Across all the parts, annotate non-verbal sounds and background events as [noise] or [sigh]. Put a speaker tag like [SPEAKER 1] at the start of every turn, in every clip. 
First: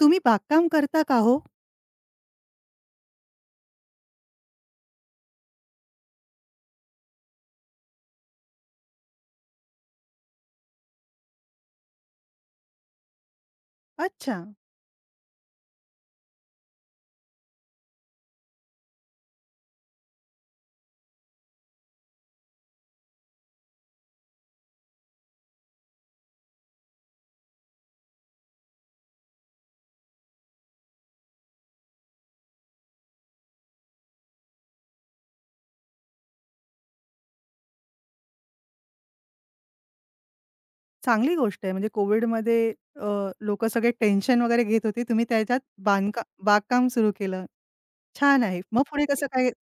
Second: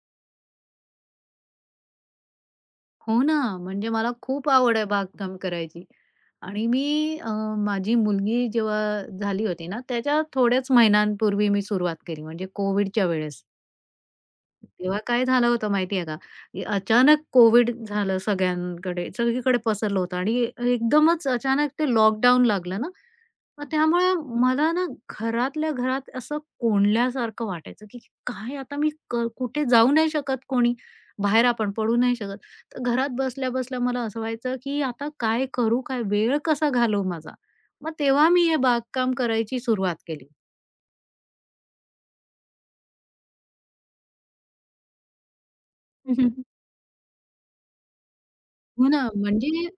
[SPEAKER 1] तुम्ही बागकाम करता का हो?
[SPEAKER 2] हो ना, म्हणजे मला खूप आवड आहे बागकाम करायची. आणि मी अ, माझी मुलगी जेव्हा झाली होती ना, त्याच्या थोड्याच महिन्यांपूर्वी मी सुरुवात केली म्हणजे कोविडच्या वेळेस.
[SPEAKER 1] अच्छा.
[SPEAKER 2] तेव्हा काय झालं होतं माहिती का? की अचानक कोविड झालं सगळ्यांकडे, सगळीकडे पसरलं होतं आणि एकदमच अचानक ते लॉकडाऊन लागलं ना, मग त्यामुळे मला ना घरातल्या घरात असं कोंडल्यासारखं वाटायचं, की काय आता मी कुठे जाऊ नाही शकत कोणी, बाहेर आपण पडू नाही शकत. तर घरात बसल्या-बसल्या मला असं व्हायचं, की आता काय करू, काय वेळ कसा घालवू माझा? मग तेव्हा मी हे बागकाम करायची सुरुवात केली.
[SPEAKER 1] चांगली गोष्ट आहे. म्हणजे कोव्हिडमध्ये अ, लोकं सगळे टेन्शन वगैरे घेत होते. तुम्ही त्याच्यात बांधका
[SPEAKER 2] [laughs]
[SPEAKER 1] बागकाम सुरू केलं. छान आहे. मग
[SPEAKER 2] हो ना,
[SPEAKER 1] पुढे कसं काय
[SPEAKER 2] म्हणजे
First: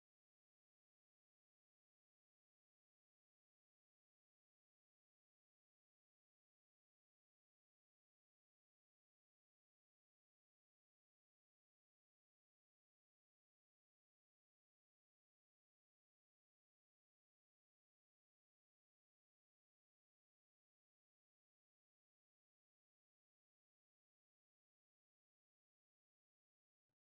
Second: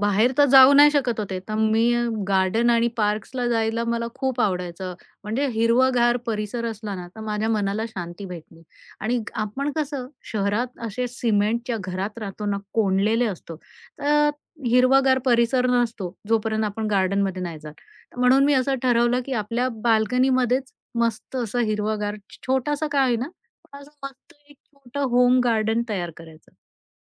[SPEAKER 2] बाहेर तर जाऊ नाही शकत होते. तर मी गार्डन आणि पार्क्सला जायला मला खूप आवडायचं. म्हणजे हिरवागार परिसर असला ना, तर माझ्या मनाला शांती भेटली. आणि आपण कसं शहरात असे सिमेंटच्या घरात राहतो ना, कोंडलेले असतो. तर हिरवागार परिसर नसतो, जोपर्यंत आपण गार्डनमध्ये नाही जात. तर म्हणून मी असं ठरवलं, की आपल्या बाल्कनीमध्येच मस्त असं हिरवागार, छोटासा का होईना, पण असं मस्त एक छोटं होम गार्डन तयार करायचं.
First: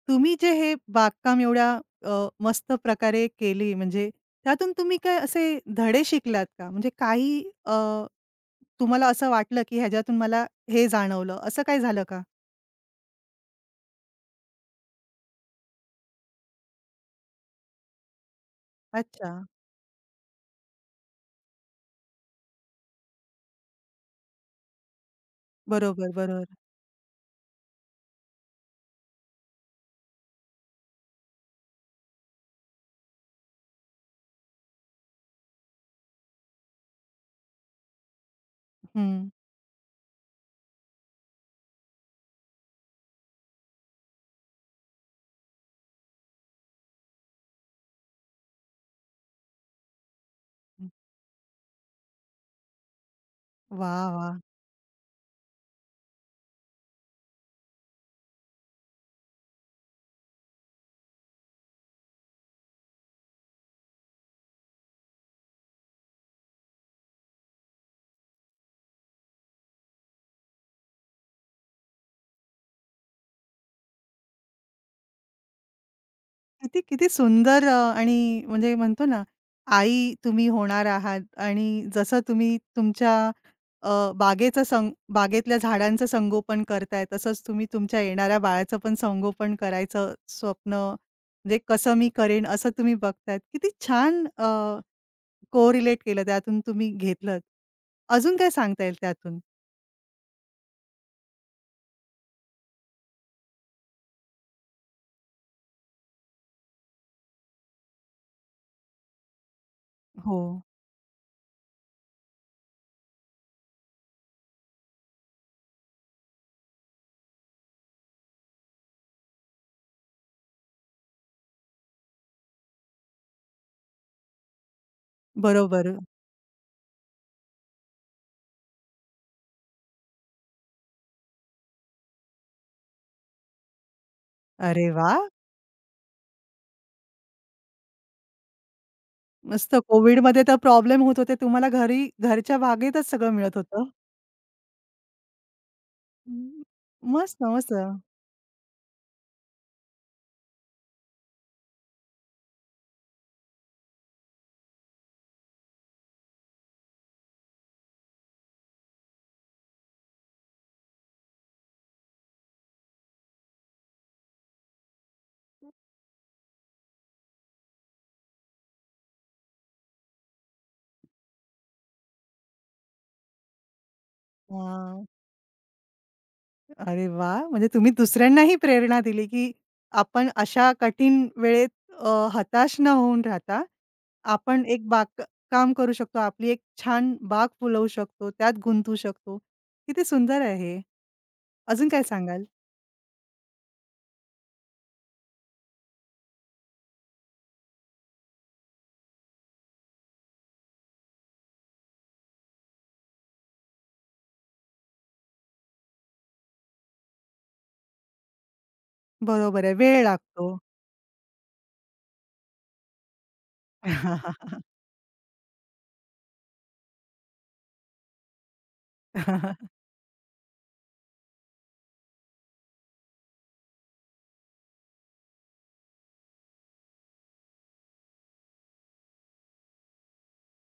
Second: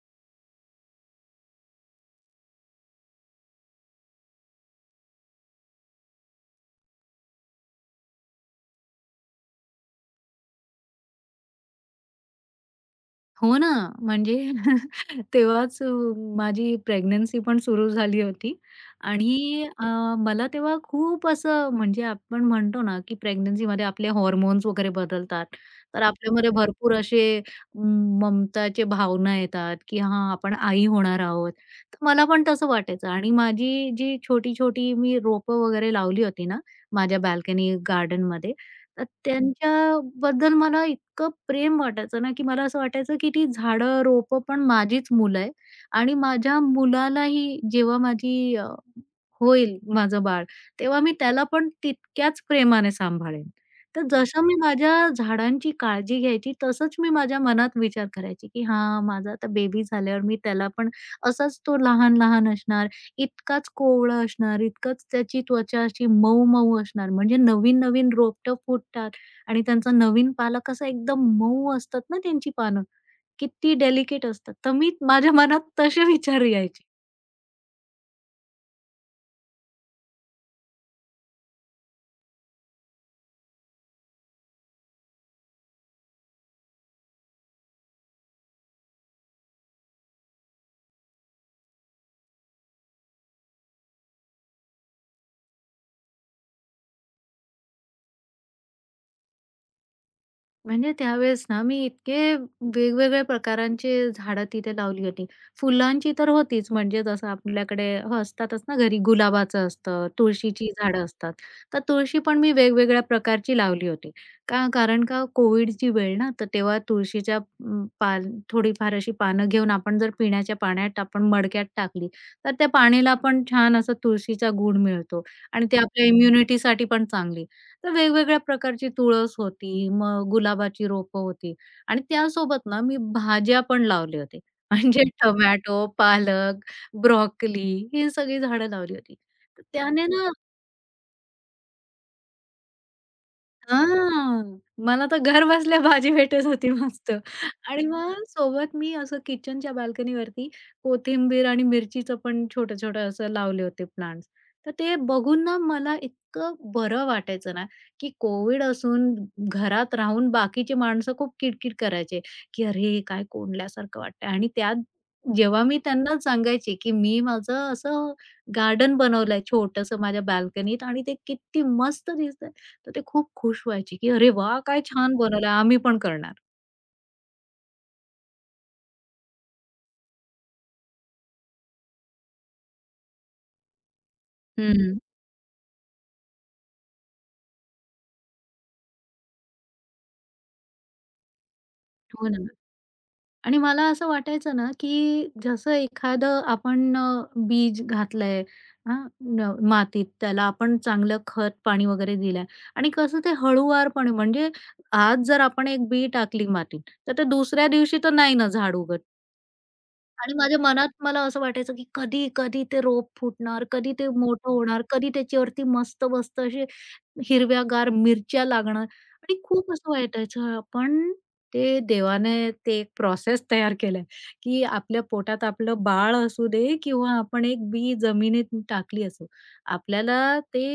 [SPEAKER 1] तुम्ही जे हे बागकाम एवढ्या अ, मस्त प्रकारे केली, म्हणजे त्यातून तुम्ही काय असे धडे शिकलात का? म्हणजे काही तुम्हाला असं वाटलं, की ह्याच्यातून मला हे जाणवलं, असं काही झालं का?
[SPEAKER 2] हो ना, म्हणजे [laughs] तेव्हाच माझी प्रेग्नन्सी पण सुरू झाली होती.
[SPEAKER 1] अच्छा.
[SPEAKER 2] आणि मला तेव्हा खूप असं म्हणजे आपण म्हणतो ना, की प्रेग्नन्सीमध्ये आपले हार्मोन्स वगैरे बदलतात. तर
[SPEAKER 1] बरोबर, बरोबर.
[SPEAKER 2] आपल्यामध्ये भरपूर असे म, ममताचे भावना येतात, की हां, आपण आई होणार आहोत. तर मला पण तसं वाटायचं आणि माझी जी छोटी-छोटी मी रोपं वगैरे लावली होती ना, माझ्या बाल्कनी गार्डनमध्ये, तर
[SPEAKER 1] हं.
[SPEAKER 2] त्यांच्याबद्दल मला इतकं प्रेम वाटायचं ना, की मला असं वाटायचं, की ती झाडं, रोपं पण माझीच मुलं आहे आणि माझ्या मुलालाही जेव्हा माझी होईल माझं बाळ, तेव्हा मी त्याला पण तितक्याच प्रेमाने सांभाळेन. तर
[SPEAKER 1] वाह! वाह!
[SPEAKER 2] जसं मी माझ्या झाडांची काळजी घ्यायची, तसंच मी माझ्या मनात विचार करायची, की हां, माझा आता बेबी झाल्यावर मी त्याला पण असाच तो लहान-लहान असणार, इतकाच कोवळा असणार, इतकंच त्याची त्वचा अशी मऊ-मऊ असणार. म्हणजे नवीन-नवीन रोपटं फुटतात आणि त्यांचा नवीन पाला कसा एकदम मऊ असतात ना त्यांची पानं, किती डेलिकेट असतात. तर मी माझ्या मनात तसे विचार
[SPEAKER 1] किती,
[SPEAKER 2] यायचे.
[SPEAKER 1] किती सुंदर आणि म्हणजे म्हणतो ना, आई तुम्ही होणार आहात आणि जसं तुम्ही तुमच्या अ, बागेचं सं बागेतल्या झाडांचं संगोपन करताय, तसंच तुम्ही तुमच्या येणाऱ्या बाळाचं पण संगोपन करायचं स्वप्न म्हणजे कसं मी करेन असं तुम्ही बघतायत. किती छान कोरिलेट केलं त्यातून तुम्ही घेतलंत. अजून काय सांगता येईल त्यातून?
[SPEAKER 2] म्हणजे त्यावेळेस ना मी इतके वेगवेगळ्या प्रकारांचे झाडं तिथे लावली होती. फुलांची तर होतीच, म्हणजे जसं आपल्याकडे असतातच ना घरी, गुलाबाचं असतं,
[SPEAKER 1] हो,
[SPEAKER 2] तुळशीची झाडं असतात. तर तुळशी पण मी वेगवेगळ्या प्रकारची लावली होती. का कारण का कोविडची वेळ ना, तर तेव्हा तुळशीच्या अं, पाल थोडीफार अशी पानं घेऊन आपण जर पिण्याच्या पाण्यात आपण मडक्यात टाकली, तर त्या पाण्याला पण छान असा तुळशीचा गूळ मिळतो आणि ते
[SPEAKER 1] बरोबर.
[SPEAKER 2] आपल्या इम्युनिटीसाठी पण चांगली. तर वेगवेगळ्या प्रकारची तुळस होती, मग गुलाबाची रोपं होती आणि त्यासोबत ना मी भाज्या पण लावले होते.
[SPEAKER 1] अरे
[SPEAKER 2] [laughs] म्हणजे
[SPEAKER 1] वाह!
[SPEAKER 2] टोमॅटो, पालक, ब्रोकोली हे सगळी झाडं लावली होती. तर
[SPEAKER 1] मस्त.
[SPEAKER 2] त्याने ना
[SPEAKER 1] कोविडमध्ये तर प्रॉब्लेम होत होते. तुम्हाला घरी घरच्या बागेतच सगळं मिळत होतं.
[SPEAKER 2] हां. मला तर घर बसल्या भाजी भेटत
[SPEAKER 1] हं.
[SPEAKER 2] होती मस्त.
[SPEAKER 1] मस्त, मस्त.
[SPEAKER 2] आणि मग सोबत मी असं किचनच्या बाल्कनीवरती कोथिंबीर आणि मिरचीचं पण छोटं-छोटं असं लावले होते प्लांट्स. तर ते बघून ना मला इतकं बरं वाटायचं ना, की कोविड असून घरात राहून बाकीची माणसं खूप किटकिट करायचे, की "अरे, काय कोंडल्यासारखं वाटतंय", आणि त्यात जेव्हा मी त्यांना सांगायचे, की मी माझं असं गार्डन बनवलंय छोटंसं माझ्या बाल्कनीत आणि ते किती मस्त दिसतं, तर ते खूप खुश व्हायची, की "अरे वा, काय
[SPEAKER 1] हां.
[SPEAKER 2] छान बनवलं, आम्ही पण करणार."
[SPEAKER 1] अरे वाह! म्हणजे तुम्ही दुसऱ्यांनाही प्रेरणा दिली, की आपण अशा कठीण वेळेत हताश न होऊन राहता, आपण एक
[SPEAKER 2] हं.
[SPEAKER 1] बाग काम करू शकतो. आपली एक छान बाग फुलवू शकतो, त्यात गुंतू शकतो. किती सुंदर आहे हे. अजून काय
[SPEAKER 2] हो ना.
[SPEAKER 1] सांगाल?
[SPEAKER 2] आणि मला असं वाटायचं ना, की जसं एखादं आपण बीज घातलंय, हां, न मातीत, त्याला आपण चांगलं खत-पाणी वगैरे दिलंय आणि कसं ते हळूवारपणे, म्हणजे आज जर आपण एक बी टाकली मातीत, तर ते दुसऱ्या दिवशी तर नाही ना झाड उगत.
[SPEAKER 1] बरोबर आहे, वेळ
[SPEAKER 2] आणि
[SPEAKER 1] लागतो.
[SPEAKER 2] माझ्या मनात मला असं वाटायचं, की कधी, कधी ते रोप फुटणार, कधी ते मोठं
[SPEAKER 1] [laughs]
[SPEAKER 2] होणार, कधी त्याच्यावरती मस्त-मस्त अशी हिरव्यागार मिरच्या लागणार, आणि खूप असं वाटायचं. पण ते देवाने ते एक प्रोसेस तयार केलाय, की आपल्या पोटात आपलं बाळ असू दे किंवा आपण एक बी जमिनीत टाकली असो, आपल्याला ते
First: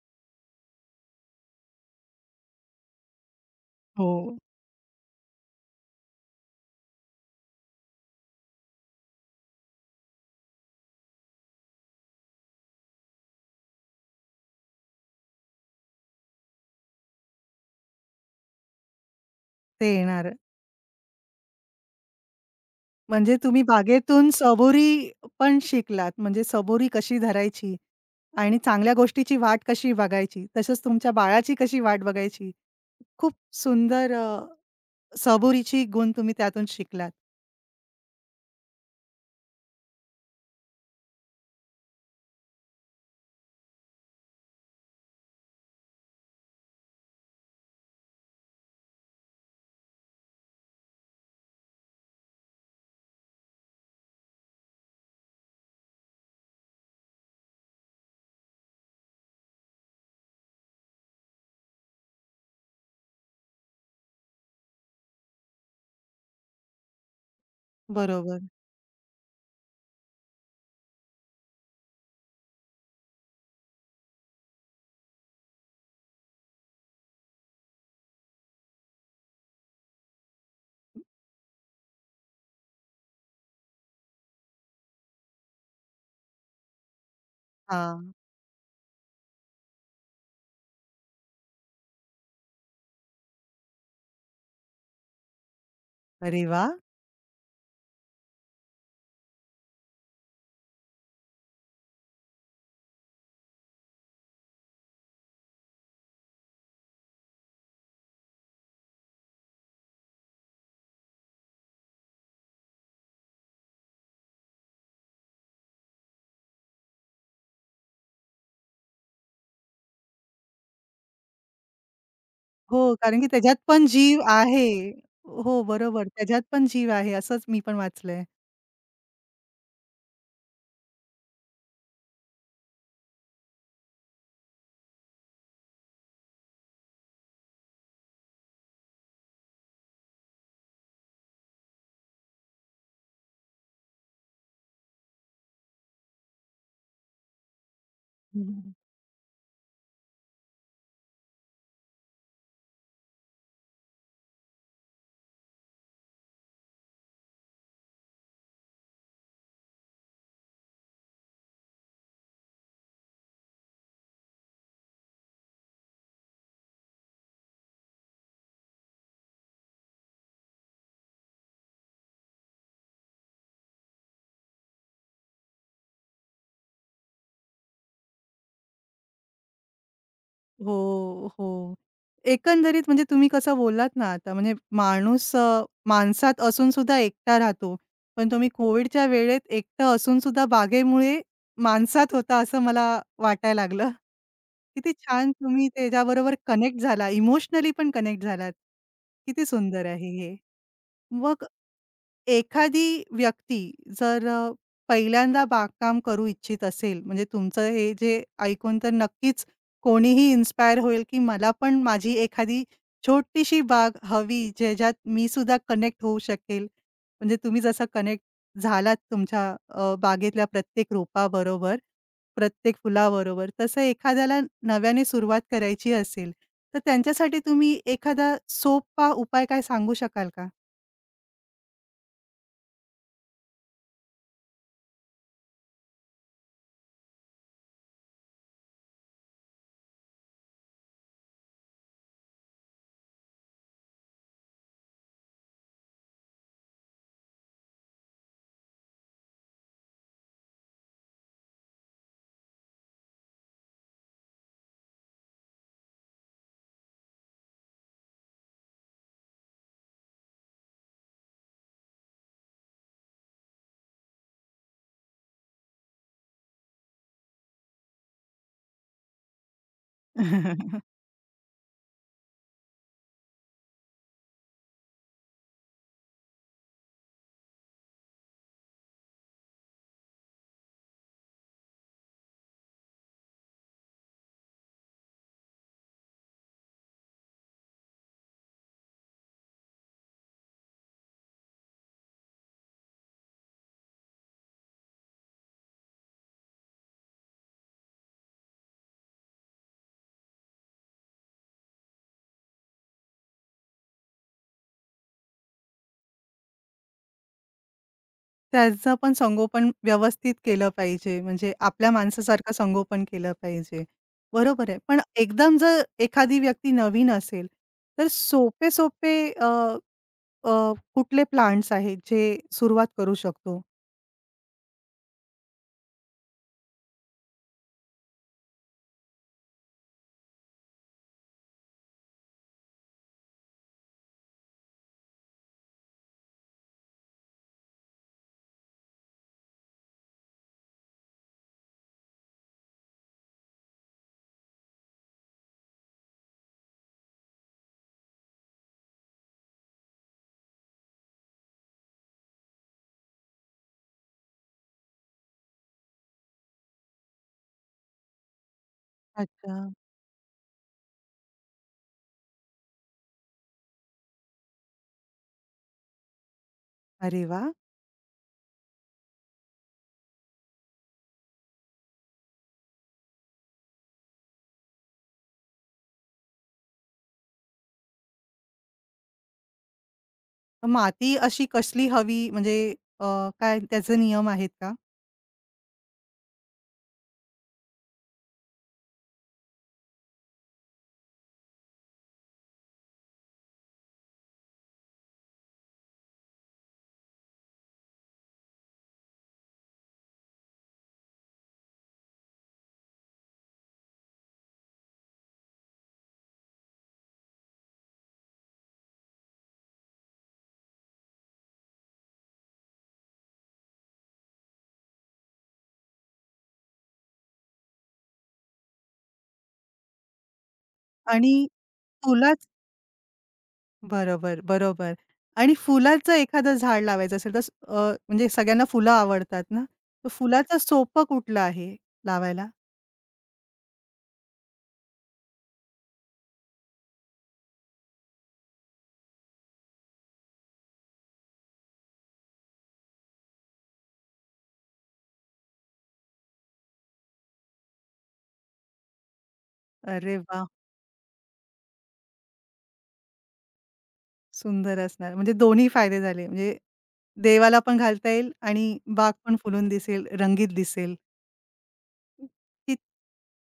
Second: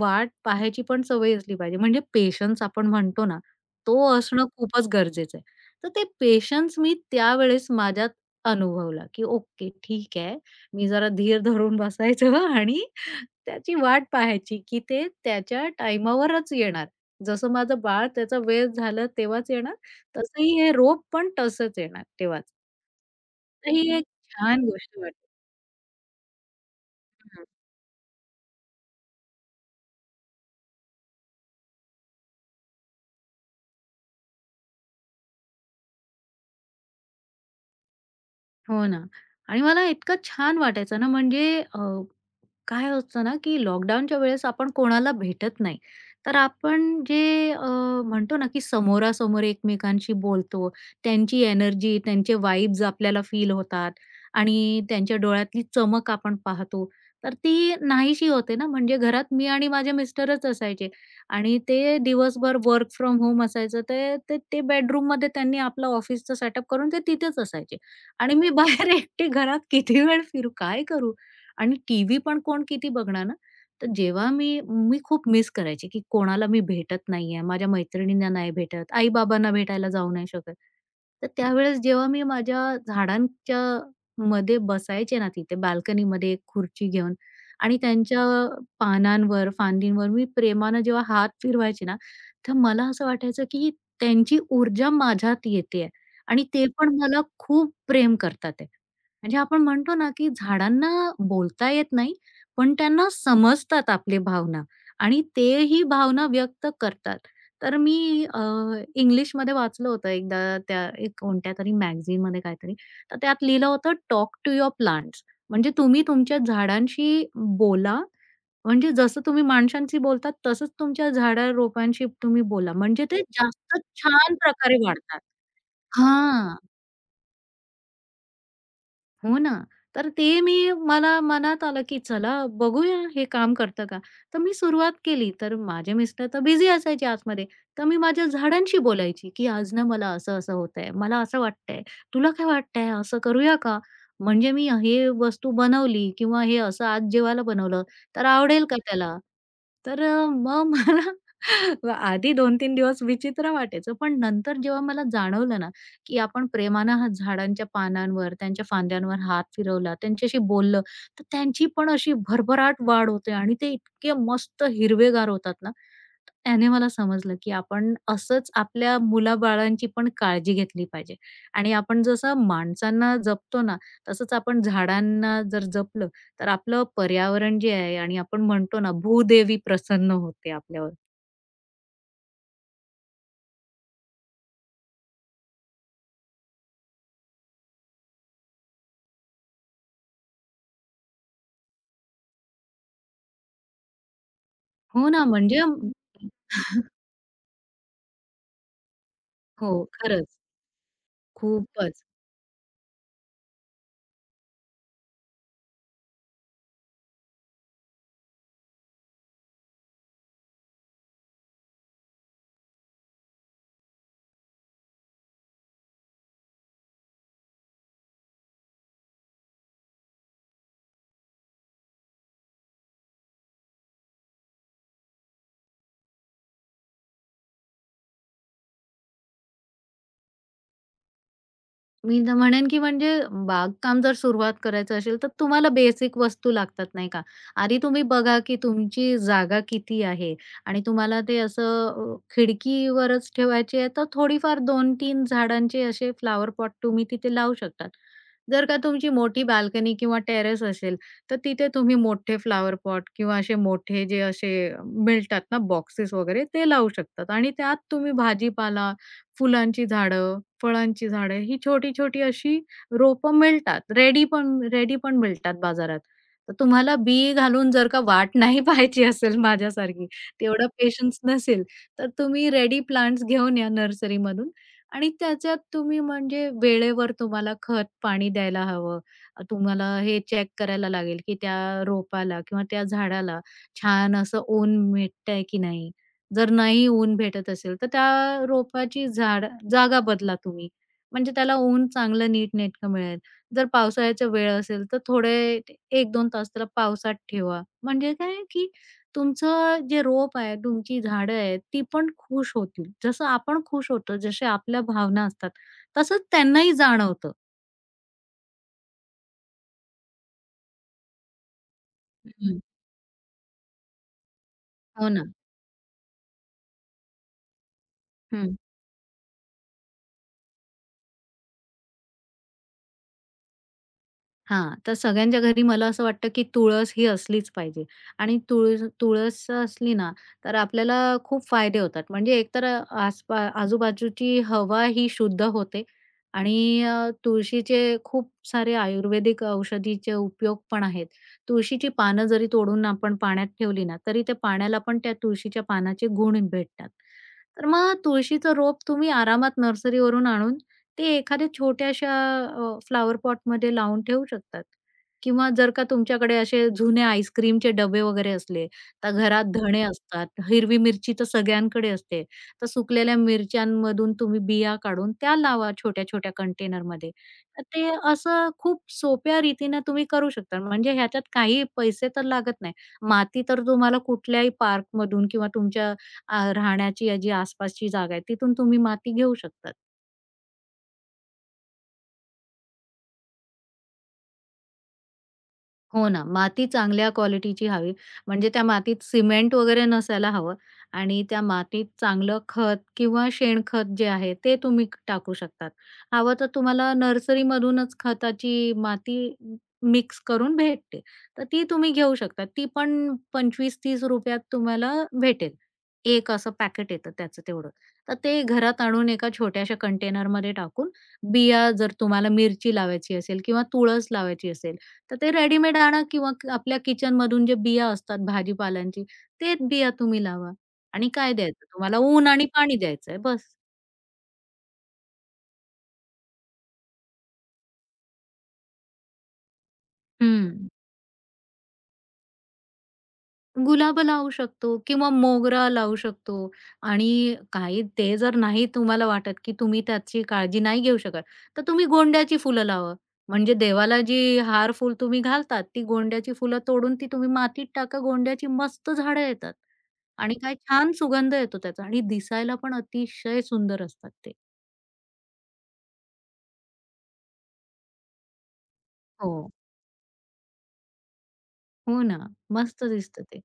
[SPEAKER 2] वाट पाहायची पण सवय असली पाहिजे. म्हणजे पेशन्स आपण म्हणतो ना, तो
[SPEAKER 1] हो,
[SPEAKER 2] असणं खूपच गरजेचं आहे. तर ते पेशन्स मी त्यावेळेस माझ्यात अनुभवला, की ओके, ठीक आहे. मी जरा धीर धरून बसायचं, [laughs] आणि त्याची वाट पाहायची, की ते त्याच्या टाईमावरच येणार. जसं माझं बाळ त्याचा वेळ झालं तेव्हाच येणार,
[SPEAKER 1] ते येणार.
[SPEAKER 2] तसंही हे रोप पण तसंच येणार तेव्हाच.
[SPEAKER 1] म्हणजे तुम्ही
[SPEAKER 2] तर ही एक
[SPEAKER 1] बागेतून
[SPEAKER 2] छान गोष्ट
[SPEAKER 1] सबुरी
[SPEAKER 2] वाटते.
[SPEAKER 1] पण शिकलात. म्हणजे सबुरी कशी
[SPEAKER 2] हं.
[SPEAKER 1] धरायची आणि चांगल्या गोष्टीची वाट कशी बघायची, तसंच तुमच्या बाळाची कशी वाट बघायची. खूप सुंदर सबुरीची गुण तुम्ही त्यातून शिकलात.
[SPEAKER 2] हो ना. आणि मला इतकं छान वाटायचं ना, म्हणजे काय होतं ना, की लॉकडाऊनच्या वेळेस आपण कोणाला भेटत नाही. तर आपण जे म्हणतो ना, की समोरासमोर एकमेकांशी बोलतो, त्यांची एनर्जी, त्यांचे वाइब्स आपल्याला फील होतात आणि त्यांच्या डोळ्यातली चमक आपण पाहतो. तर ती नाहीशी होते ना, म्हणजे घरात मी आणि माझे मिस्टरच असायचे आणि ते दिवसभर वर्क फ्रॉम होम असायचं. ते ते ते बेडरूममध्ये त्यांनी आपलं ऑफिसचं सेटअप करून ते तिथेच असायचे आणि
[SPEAKER 1] बरोबर.
[SPEAKER 2] मी बाहेर [laughs] एकटी घरात किती वेळ फिरू, काय करू? आणि टीव्ही पण कोण किती बघणार ना. तर जेव्हा मी मी खूप मिस करायची, की कोणाला मी भेटत नाहीये, माझ्या मैत्रिणींना नाही भेटत, आई-बाबांना भेटायला जाऊ नाही शकत. तर त्यावेळेस जेव्हा मी माझ्या झाडांच्या मध्ये बसायचे ना तिथे बाल्कनीमध्ये एक खुर्ची घेऊन, आणि
[SPEAKER 1] हां.
[SPEAKER 2] त्यांच्या पानांवर, फांदींवर मी प्रेमानं जेव्हा हात फिरवायचे ना, तर मला असं वाटायचं, की त्यांची ऊर्जा माझ्यात येतेय
[SPEAKER 1] अरे
[SPEAKER 2] आणि ते
[SPEAKER 1] वाह!
[SPEAKER 2] पण मला खूप प्रेम करतात आहे. म्हणजे आपण म्हणतो ना, की झाडांना बोलता येत नाही, पण त्यांना समजतात आपली भावना आणि तेही भावना व्यक्त करतात. तर मी इंग्लिशमध्ये वाचलं होतं एकदा त्या एक कोणत्यातरी मॅगझीनमध्ये काहीतरी, तर त्यात लिहिलं होतं, "टॉक टू युअर प्लांट्स", म्हणजे तुम्ही तुमच्या झाडांशी बोला. म्हणजे जसं तुम्ही माणसांशी बोलतात तसंच तुमच्या झाडा-रोपांशी तुम्ही बोला.
[SPEAKER 1] हो,
[SPEAKER 2] म्हणजे
[SPEAKER 1] कारण
[SPEAKER 2] ते
[SPEAKER 1] की त्याच्यात
[SPEAKER 2] जास्त
[SPEAKER 1] पण जीव
[SPEAKER 2] छान
[SPEAKER 1] आहे.
[SPEAKER 2] प्रकारे वाढतात.
[SPEAKER 1] हो, बरोबर. त्याच्यात
[SPEAKER 2] हां.
[SPEAKER 1] पण जीव आहे असंच मी पण वाचलंय.
[SPEAKER 2] हो ना. तर ते मी, मला मनात आलं, की चला, बघूया हे काम करतं का? तर मी सुरुवात केली. तर माझे मिस्टर तर बिझी असायचे आतमध्ये. तर मी माझ्या झाडांशी बोलायची, की आज ना मला असं-असं होतंय. मला असं वाटतंय. तुला काय वाटतंय? असं करूया का? म्हणजे मी हे वस्तू बनवली किंवा हे असं आज जेवायला बनवलं, तर आवडेल का त्याला? तर मग मला [laughs] आधी 2-3 दिवस विचित्र वाटायचं. पण नंतर जेव्हा मला जाणवलं ना, की आपण प्रेमानं हा झाडांच्या पानांवर, त्यांच्या फांद्यांवर हात फिरवला, त्यांच्याशी बोललं, तर त्यांची पण अशी भरभराट वाढ होते आणि ते इतके मस्त हिरवेगार होतात ना, तर त्याने मला समजलं, की आपण असंच आपल्या मुलाबाळांची पण काळजी घेतली पाहिजे. आणि आपण जसं माणसांना जपतो ना, तसंच आपण झाडांना जर जपलं, तर आपलं पर्यावरण जे आहे, आणि आपण म्हणतो ना, भूदेवी प्रसन्न होते आपल्यावर.
[SPEAKER 1] हो, हो. एकंदरीत म्हणजे तुम्ही कसं बोललात ना आता, म्हणजे माणूस माणसात असून सुद्धा एकटा राहतो. पण तुम्ही कोविडच्या वेळेत एकटं असून सुद्धा बागेमुळे माणसात होता, असं मला वाटायला लागलं. किती
[SPEAKER 2] हो ना,
[SPEAKER 1] छान
[SPEAKER 2] म्हणजे
[SPEAKER 1] तुम्ही त्याच्याबरोबर कनेक्ट झाला, इमोशनली पण कनेक्ट झालात. किती
[SPEAKER 2] हो,
[SPEAKER 1] सुंदर आहे हे.
[SPEAKER 2] खरंच.
[SPEAKER 1] मग
[SPEAKER 2] खूपच.
[SPEAKER 1] एखादी व्यक्ती जर पहिल्यांदा बागकाम करू इच्छित असेल, म्हणजे तुमचं हे जे ऐकून तर नक्कीच कोणीही इन्स्पायर होईल, की मला पण माझी एखादी छोटीशी बाग हवी, ज्याच्यात मी सुद्धा कनेक्ट होऊ शकेल. म्हणजे तुम्ही जसं कनेक्ट झालात तुमच्या बागेतल्या प्रत्येक रोपाबरोबर, प्रत्येक फुलाबरोबर, तसं एखाद्याला नव्याने सुरुवात करायची असेल, तर त्यांच्यासाठी तुम्ही एखादा सोपा उपाय काय सांगू शकाल का?
[SPEAKER 2] मी तर म्हणेन, की म्हणजे बागकाम जर सुरुवात करायचं असेल, तर तुम्हाला बेसिक वस्तू लागतात नाही का. आधी तुम्ही बघा, की तुमची जागा किती आहे आणि तुम्हाला ते असं खिडकीवरच ठेवायची आहे, तर थोडीफार 2-3 झाडांचे असे फ्लावर पॉट तुम्ही तिथे लावू शकतात. जर का तुमची मोठी बाल्कनी किंवा टेरेस असेल, तर तिथे तुम्ही मोठे फ्लॉवर पॉट किंवा असे मोठे जे असे मिळतात ना बॉक्सेस वगैरे, ते लावू शकतात आणि त्यात तुम्ही भाजीपाला, फुलांची झाडं, फळांची झाडं, ही छोटी-छोटी अशी रोपं मिळतात. रेडी पण मिळतात बाजारात. तर तुम्हाला बी घालून जर का वाट नाही [laughs] पाहायची असेल माझ्यासारखी, तेवढा
[SPEAKER 1] [laughs]
[SPEAKER 2] पेशन्स नसेल, तर तुम्ही रेडी प्लांट्स घेऊन या नर्सरीमधून, आणि त्याच्यात तुम्ही म्हणजे वेळेवर तुम्हाला खत, पाणी द्यायला हवं. तुम्हाला हे चेक करायला लागेल, की त्या रोपाला किंवा त्या झाडाला छान असं ऊन भेटतंय की नाही? जर नाही ऊन भेटत असेल, तर त्या रोपाची झाड जागा बदला तुम्ही. म्हणजे त्याला ऊन चांगलं नीटनेटकं मिळेल. जर पावसाळ्याचा वेळ असेल, तर थोडे 1-2 तास त्याला पावसात ठेवा. म्हणजे काय आहे, की तुमचं जे रोप आहे, तुमची झाडं आहेत, ती पण खुश होतील. जसं आपण खुश होतो, जसे आपल्या भावना असतात, तसंच त्यांनाही जाणवतं.
[SPEAKER 1] त्याचं पण संगोपन व्यवस्थित केलं पाहिजे, म्हणजे आपल्या माणसासारखं
[SPEAKER 2] हं.
[SPEAKER 1] संगोपन केलं पाहिजे. बरोबर आहे. पण
[SPEAKER 2] हो ना.
[SPEAKER 1] एकदम जर एखादी व्यक्ती नवीन असेल, तर सोपे-सोपे अ, अ, कुठले प्लांट्स आहेत जे सुरुवात करू शकतो?
[SPEAKER 2] हां, तर सगळ्यांच्या घरी मला असं वाटतं, की तुळस ही असलीच पाहिजे. आणि तुळस तुळस असली ना, तर आपल्याला खूप फायदे होतात. म्हणजे एकतर आजूबाजूची हवा ही शुद्ध होते आणि तुळशीचे खूप सारे आयुर्वेदिक औषधीचे उपयोग पण आहेत. तुळशीची पानं जरी तोडून आपण पाण्यात ठेवली ना, तरी ते पाण्याला पण त्या तुळशीच्या पानाचे गुण भेटतात. तर मग तुळशीचं रोप तुम्ही आरामात नर्सरीवरून आणून ते एखाद्या छोट्याशा फ्लॉवर पॉटमध्ये लावून ठेवू शकतात. किंवा जर का तुमच्याकडे असे जुने आईस्क्रीमचे डबे वगैरे असले, तर घरात
[SPEAKER 1] अच्छा.
[SPEAKER 2] धणे असतात, हिरवी मिरची तर सगळ्यांकडे असते. तर सुकलेल्या मिरच्यांमधून तुम्ही बिया काढून त्या लावा छोट्या-छोट्या कंटेनरमध्ये.
[SPEAKER 1] अरे वा,
[SPEAKER 2] तर ते असं खूप सोप्या रीतीनं तुम्ही करू शकता. म्हणजे ह्याच्यात काही पैसे तर लागत नाही. माती तर तुम्हाला कुठल्याही पार्कमधून किंवा तुमच्या राहण्याची जी आसपासची जागा आहे, तिथून तुम्ही माती घेऊ शकता.
[SPEAKER 1] माती अशी कसली हवी, म्हणजे अ, काय त्याचे नियम आहेत का?
[SPEAKER 2] हो ना, माती चांगल्या क्वालिटीची हवी. म्हणजे त्या मातीत सिमेंट वगैरे नसायला हवं आणि त्या मातीत चांगलं खत किंवा शेणखत जे आहे ते तुम्ही टाकू शकतात. हवं तर तुम्हाला नर्सरीमधूनच खताची माती मिक्स करून भेटते. तर ती तुम्ही घेऊ शकता. ती पण 25-30 रुपयात तुम्हाला भेटेल. एक असं पॅकेट येतं त्याचं तेवढं. तर ते घरात आणून एका छोट्याशा कंटेनरमध्ये टाकून बिया, जर तुम्हाला मिरची लावायची असेल किंवा तुळस लावायची असेल, तर ते रेडीमेड आणा, किंवा आपल्या किचनमधून जे बिया असतात भाजीपालांची, तेच बिया तुम्ही लावा आणि काय
[SPEAKER 1] आणि
[SPEAKER 2] द्यायचं, तुम्हाला ऊन
[SPEAKER 1] तुला
[SPEAKER 2] आणि पाणी द्यायचंय बस.
[SPEAKER 1] बरोबर, बरोबर. आणि फुलाचं एखादं झाड लावायचं असेल तर म्हणजे सगळ्यांना फुलं आवडतात ना, तर फुलाचं
[SPEAKER 2] हं.
[SPEAKER 1] सोपं कुठलं आहे लावायला?
[SPEAKER 2] गुलाब लावू शकतो किंवा मोगरा लावू शकतो आणि काही ते जर नाही तुम्हाला वाटत की तुम्ही त्याची काळजी नाही घेऊ शकत, तर तुम्ही गोंड्याची फुलं लावा. म्हणजे देवाला जी हार फूल तुम्ही घालतात, ती गोंड्याची फुलं तोडून ती तुम्ही मातीत टाका. गोंड्याची मस्त झाडं येतात
[SPEAKER 1] अरे
[SPEAKER 2] आणि
[SPEAKER 1] वा,
[SPEAKER 2] काय छान सुगंध येतो त्याचा, आणि दिसायला पण अतिशय सुंदर असतात ते.
[SPEAKER 1] सुंदर असणार. म्हणजे दोन्ही फायदे झाले. म्हणजे देवाला पण घालता येईल आणि बाग पण
[SPEAKER 2] हो.
[SPEAKER 1] फुलून दिसेल, रंगीत दिसेल.
[SPEAKER 2] हो ना, मस्त दिसतं ते.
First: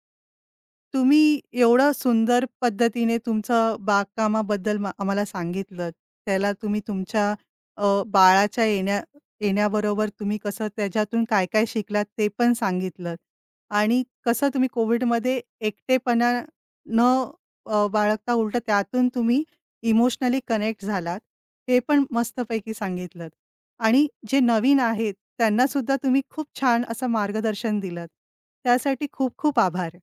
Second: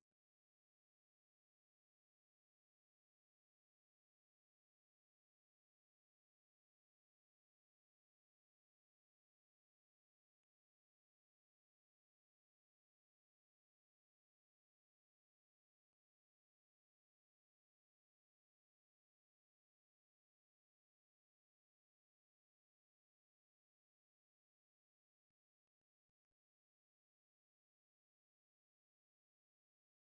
[SPEAKER 1] तुम्ही एवढं सुंदर पद्धतीने तुमचं बागकामाबद्दल मा आम्हाला सांगितलत. त्याला तुम्ही तुमच्या बाळाच्या येण्याबरोबर तुम्ही कसं त्याच्यातून काय-काय शिकलात ते पण सांगितलत आणि कसं तुम्ही कोव्हिडमध्ये एकटेपणा न बाळगता उलटं त्यातून तुम्ही इमोशनली कनेक्ट झालात, हे पण मस्तपैकी सांगितलत आणि जे नवीन आहेत त्यांनासुद्धा तुम्ही खूप छान असं मार्गदर्शन दिलत. त्यासाठी खूप-खूप आभार.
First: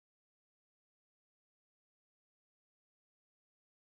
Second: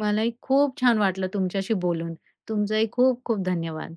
[SPEAKER 2] मलाही खूप छान वाटलं तुमच्याशी बोलून. तुमचंही खूप खूप धन्यवाद.